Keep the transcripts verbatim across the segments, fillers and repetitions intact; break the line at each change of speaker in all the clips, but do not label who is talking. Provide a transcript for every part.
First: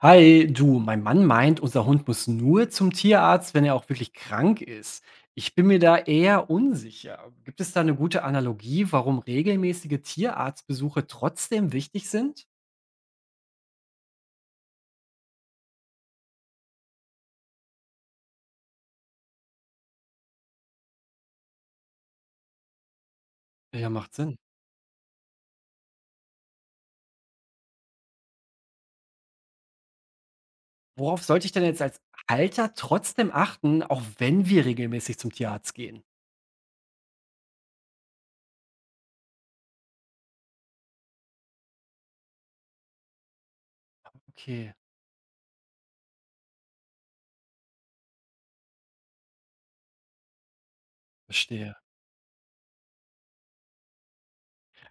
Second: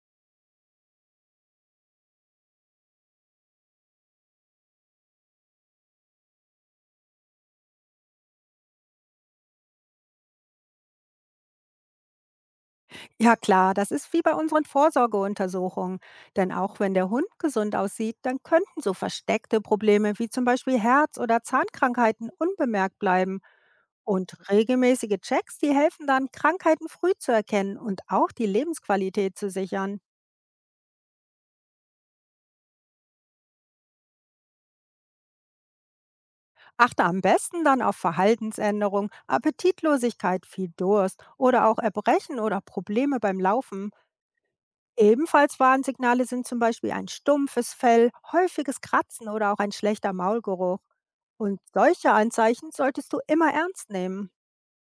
Hi, du, mein Mann meint, unser Hund muss nur zum Tierarzt, wenn er auch wirklich krank ist. Ich bin mir da eher unsicher. Gibt es da eine gute Analogie, warum regelmäßige Tierarztbesuche trotzdem wichtig sind?
Ja klar, das ist wie bei unseren Vorsorgeuntersuchungen. Denn auch wenn der Hund gesund aussieht, dann könnten so versteckte Probleme wie zum Beispiel Herz- oder Zahnkrankheiten unbemerkt bleiben.
Ja, macht
Und
Sinn.
regelmäßige Checks, die helfen dann, Krankheiten früh zu erkennen und auch die Lebensqualität zu sichern.
Worauf sollte ich denn jetzt als Halter trotzdem achten, auch wenn wir regelmäßig zum Tierarzt gehen?
Achte am besten dann auf Verhaltensänderungen, Appetitlosigkeit, viel Durst oder auch Erbrechen oder Probleme beim Laufen.
Okay,
Ebenfalls Warnsignale sind zum Beispiel ein stumpfes Fell, häufiges Kratzen oder auch ein schlechter Maulgeruch. Und
verstehe.
solche Anzeichen solltest du immer ernst nehmen.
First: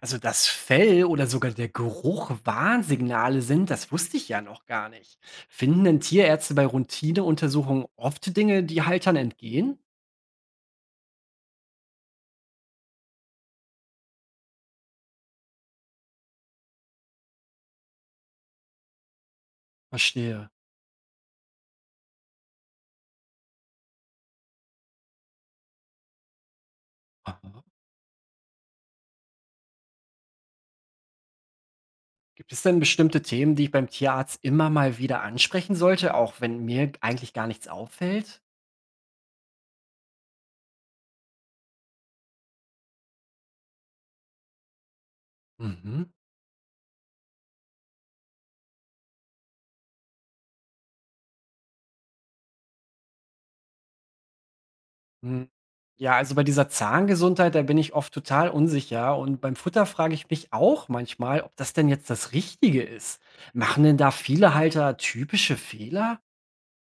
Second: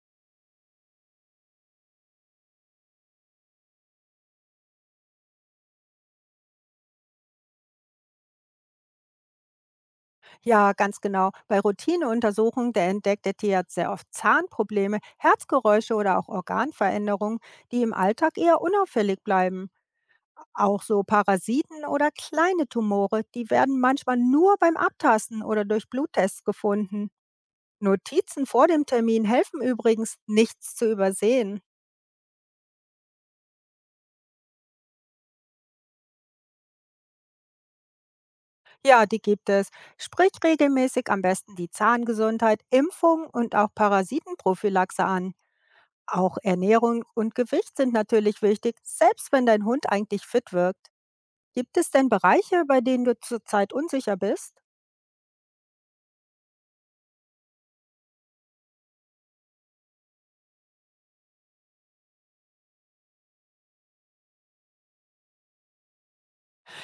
Also, dass Fell oder sogar der Geruch Warnsignale sind, das wusste ich ja noch gar nicht. Finden denn Tierärzte bei Routineuntersuchungen oft Dinge, die Haltern entgehen?
Ja, ganz genau. Bei Routineuntersuchungen, der entdeckt der Tierarzt sehr oft Zahnprobleme, Herzgeräusche oder auch Organveränderungen, die im Alltag eher unauffällig bleiben.
Verstehe.
Auch so Parasiten oder kleine Tumore, die werden manchmal nur beim Abtasten oder durch Bluttests gefunden.
Aha.
Notizen vor dem Termin helfen übrigens, nichts zu übersehen.
Gibt es denn bestimmte Themen, die ich beim Tierarzt immer mal wieder ansprechen sollte, auch wenn mir eigentlich gar nichts auffällt?
Ja, die gibt es. Sprich regelmäßig am besten die Zahngesundheit, Impfung und auch Parasitenprophylaxe an.
Mhm.
Auch Ernährung und Gewicht sind natürlich wichtig, selbst wenn dein Hund eigentlich fit wirkt. Gibt es denn Bereiche, bei denen du zurzeit unsicher bist?
Hm. Ja, also bei dieser Zahngesundheit, da bin ich oft total unsicher. Und beim Futter frage ich mich auch manchmal, ob das denn jetzt das Richtige ist. Machen denn da viele Halter typische Fehler?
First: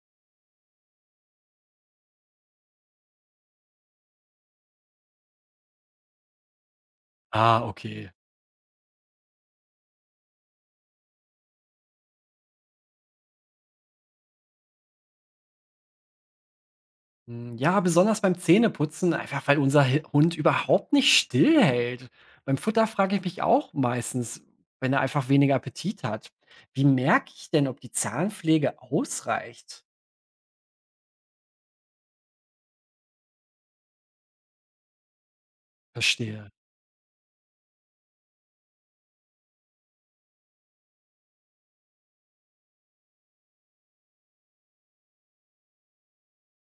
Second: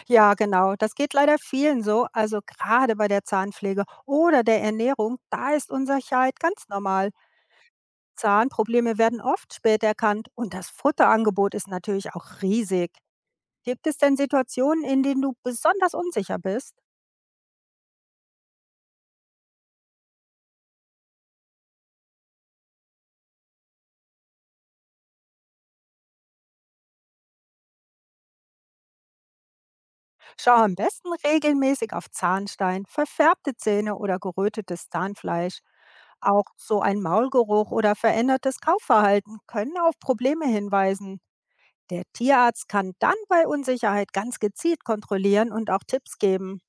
Ja, genau, das geht leider vielen so. Also gerade bei der Zahnpflege oder der Ernährung, da ist Unsicherheit ganz normal.
Ah, okay.
Zahnprobleme werden oft spät erkannt und das Futterangebot ist natürlich auch riesig. Gibt es denn Situationen, in denen du besonders unsicher bist?
Hm, ja, besonders beim Zähneputzen, einfach weil unser Hi- Hund überhaupt nicht stillhält. Beim Futter frage ich mich auch meistens, wenn er einfach weniger Appetit hat. Wie merke ich denn, ob die Zahnpflege ausreicht?
Schau am besten regelmäßig auf Zahnstein, verfärbte Zähne oder gerötetes Zahnfleisch. Auch
Verstehe.
so ein Maulgeruch oder verändertes Kaufverhalten können auf Probleme hinweisen. Der Tierarzt kann dann bei Unsicherheit ganz gezielt kontrollieren und auch Tipps geben.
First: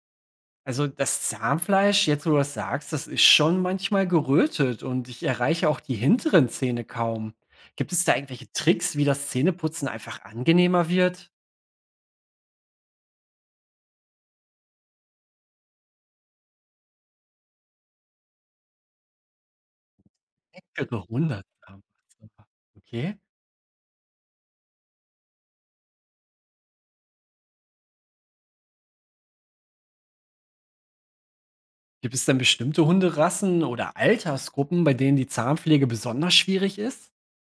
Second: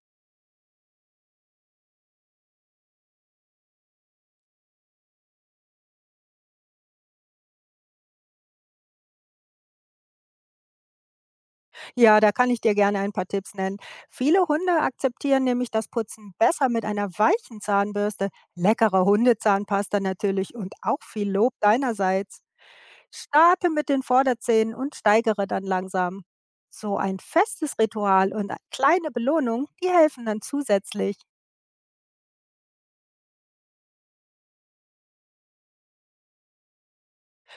Also das Zahnfleisch, jetzt wo du das sagst, das ist schon manchmal gerötet und ich erreiche auch die hinteren Zähne kaum. Gibt es da irgendwelche Tricks, wie das Zähneputzen einfach angenehmer wird?
Ja, da kann ich dir gerne ein paar Tipps nennen. Viele Hunde akzeptieren nämlich das Putzen besser mit einer weichen Zahnbürste, leckerer Hundezahnpasta natürlich
Ich
und
bin
auch viel Lob deinerseits.
okay.
Starte mit den Vorderzähnen und steigere dann langsam. So ein festes Ritual und kleine Belohnung, die helfen dann zusätzlich.
Gibt es denn bestimmte Hunderassen oder Altersgruppen, bei denen die Zahnpflege besonders schwierig ist?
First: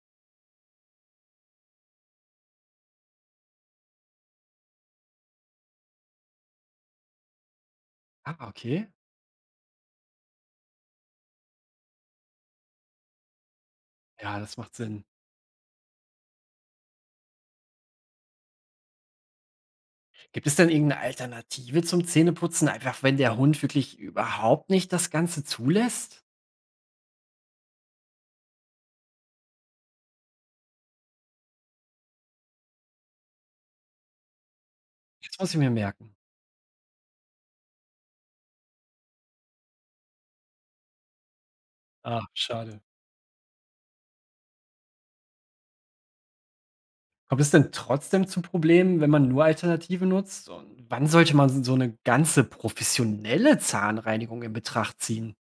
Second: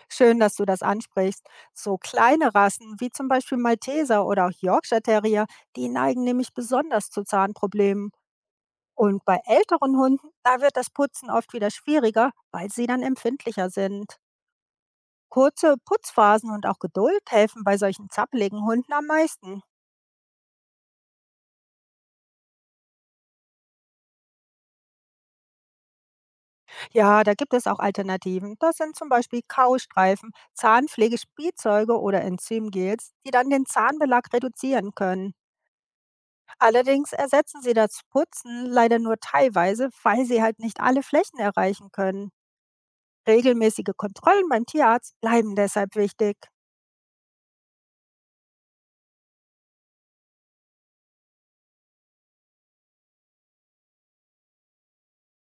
Schön, dass du das ansprichst. So kleine Rassen wie zum Beispiel Malteser oder auch Yorkshire Terrier, die neigen nämlich besonders zu Zahnproblemen.
Ah, okay.
Und bei älteren Hunden, da wird das Putzen oft wieder schwieriger, weil sie dann empfindlicher sind.
Ja, das macht Sinn.
Kurze Putzphasen und auch Geduld helfen bei solchen zappeligen Hunden am meisten.
Gibt es denn irgendeine Alternative zum Zähneputzen, einfach wenn der Hund wirklich überhaupt nicht das Ganze zulässt?
Ja, da gibt es auch Alternativen. Das sind zum Beispiel Kaustreifen, Zahnpflegespielzeuge oder Enzymgels, die dann den Zahnbelag reduzieren können.
Jetzt muss ich mir merken.
Allerdings ersetzen sie das Putzen leider nur teilweise, weil sie halt nicht alle Flächen erreichen
Ah,
können.
schade.
Regelmäßige Kontrollen beim Tierarzt bleiben deshalb wichtig.
Kommt es denn trotzdem zu Problemen, wenn man nur Alternative nutzt? Und wann sollte man so eine ganze professionelle Zahnreinigung in Betracht ziehen?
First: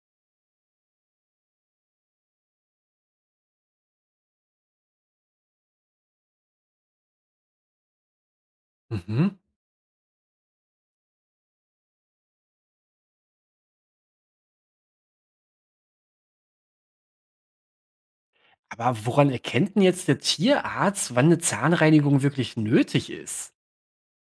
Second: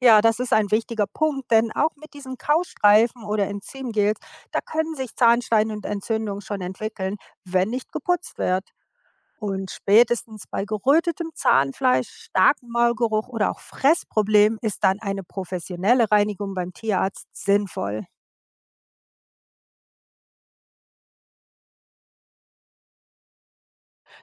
Ja, das ist ein wichtiger Punkt, denn auch mit diesen Kaustreifen oder Enzymgels, da können sich Zahnstein und Entzündungen schon entwickeln, wenn nicht geputzt wird.
Mhm.
Und spätestens bei gerötetem Zahnfleisch, starkem Maulgeruch oder auch Fressproblemen ist dann eine professionelle Reinigung beim Tierarzt sinnvoll.
Aber woran erkennt denn jetzt der Tierarzt, wann eine Zahnreinigung wirklich nötig ist?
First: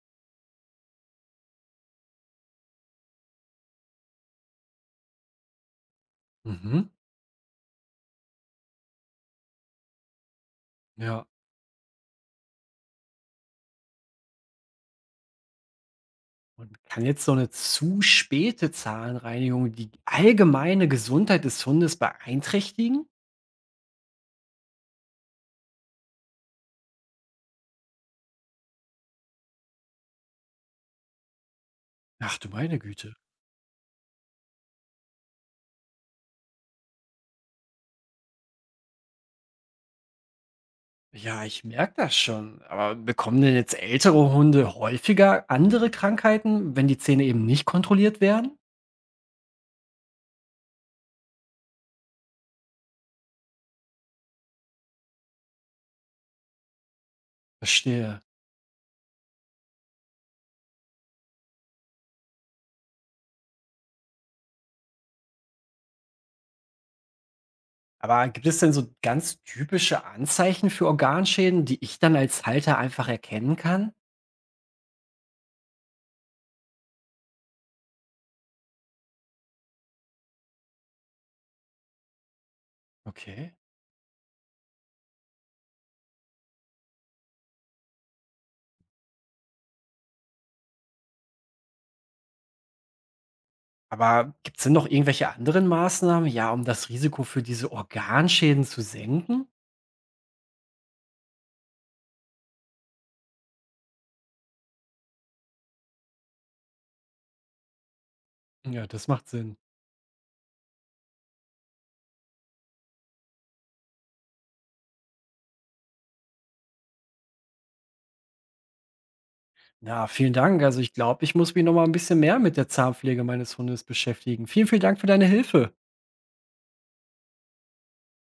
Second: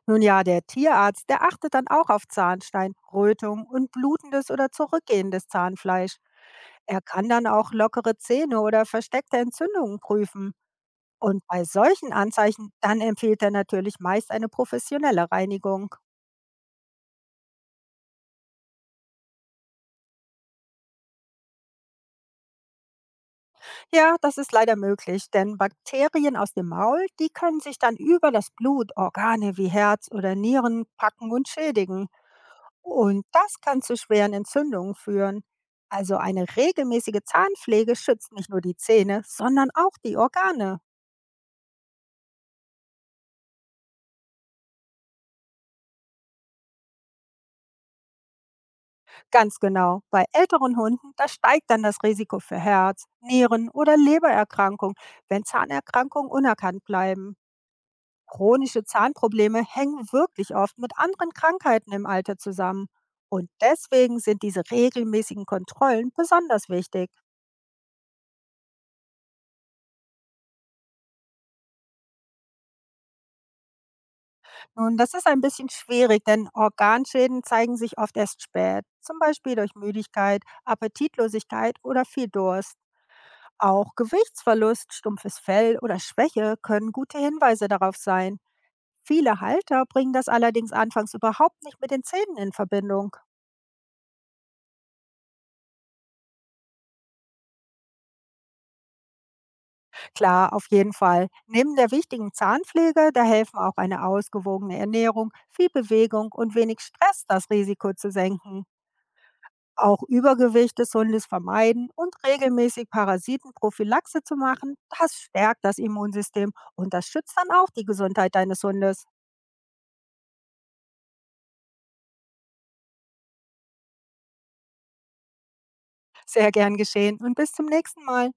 Nun ja, der Tierarzt, der achtet dann auch auf Zahnstein, Rötung und blutendes oder zurückgehendes Zahnfleisch.
Mhm.
Er kann dann auch lockere Zähne oder versteckte Entzündungen prüfen.
Ja.
Und bei solchen Anzeichen, dann empfiehlt er natürlich meist eine professionelle Reinigung.
Und kann jetzt so eine zu späte Zahnreinigung die allgemeine Gesundheit des Hundes beeinträchtigen?
Ja, das ist leider möglich, denn Bakterien aus dem Maul, die können sich dann über das Blut Organe wie Herz oder Nieren packen und schädigen.
Ach du meine Güte.
Und das kann zu schweren Entzündungen führen. Also eine regelmäßige Zahnpflege schützt nicht nur die Zähne, sondern auch die Organe.
Ja, ich merke das schon. Aber bekommen denn jetzt ältere Hunde häufiger andere Krankheiten, wenn die Zähne eben nicht kontrolliert werden?
Ganz genau. Bei älteren Hunden, da steigt dann das Risiko für Herz, Nieren- oder Lebererkrankungen, wenn Zahnerkrankungen unerkannt bleiben.
Verstehe.
Chronische Zahnprobleme hängen wirklich oft mit anderen Krankheiten im Alter zusammen. Und deswegen sind diese regelmäßigen Kontrollen besonders wichtig.
Aber gibt es denn so ganz typische Anzeichen für Organschäden, die ich dann als Halter einfach erkennen kann?
Nun, das ist ein bisschen schwierig, denn Organschäden zeigen sich oft erst spät, zum Beispiel durch Müdigkeit, Appetitlosigkeit oder viel Durst.
Okay.
Auch Gewichtsverlust, stumpfes Fell oder Schwäche können gute Hinweise darauf sein. Viele Halter bringen das allerdings anfangs überhaupt nicht mit den Zähnen in Verbindung.
Aber gibt es denn noch irgendwelche anderen Maßnahmen, ja, um das Risiko für diese Organschäden zu senken?
Klar, auf jeden Fall. Neben der wichtigen Zahnpflege, da helfen auch eine ausgewogene Ernährung, viel Bewegung und wenig Stress, das Risiko zu senken.
Ja, das macht Sinn.
Auch Übergewicht des Hundes vermeiden und regelmäßig Parasitenprophylaxe zu machen, das stärkt das Immunsystem und das schützt dann auch die Gesundheit deines Hundes.
Na, vielen Dank. Also ich glaube, ich muss mich noch mal ein bisschen mehr mit der Zahnpflege meines Hundes beschäftigen. Vielen, vielen Dank für deine Hilfe.
Sehr gern geschehen und bis zum nächsten Mal.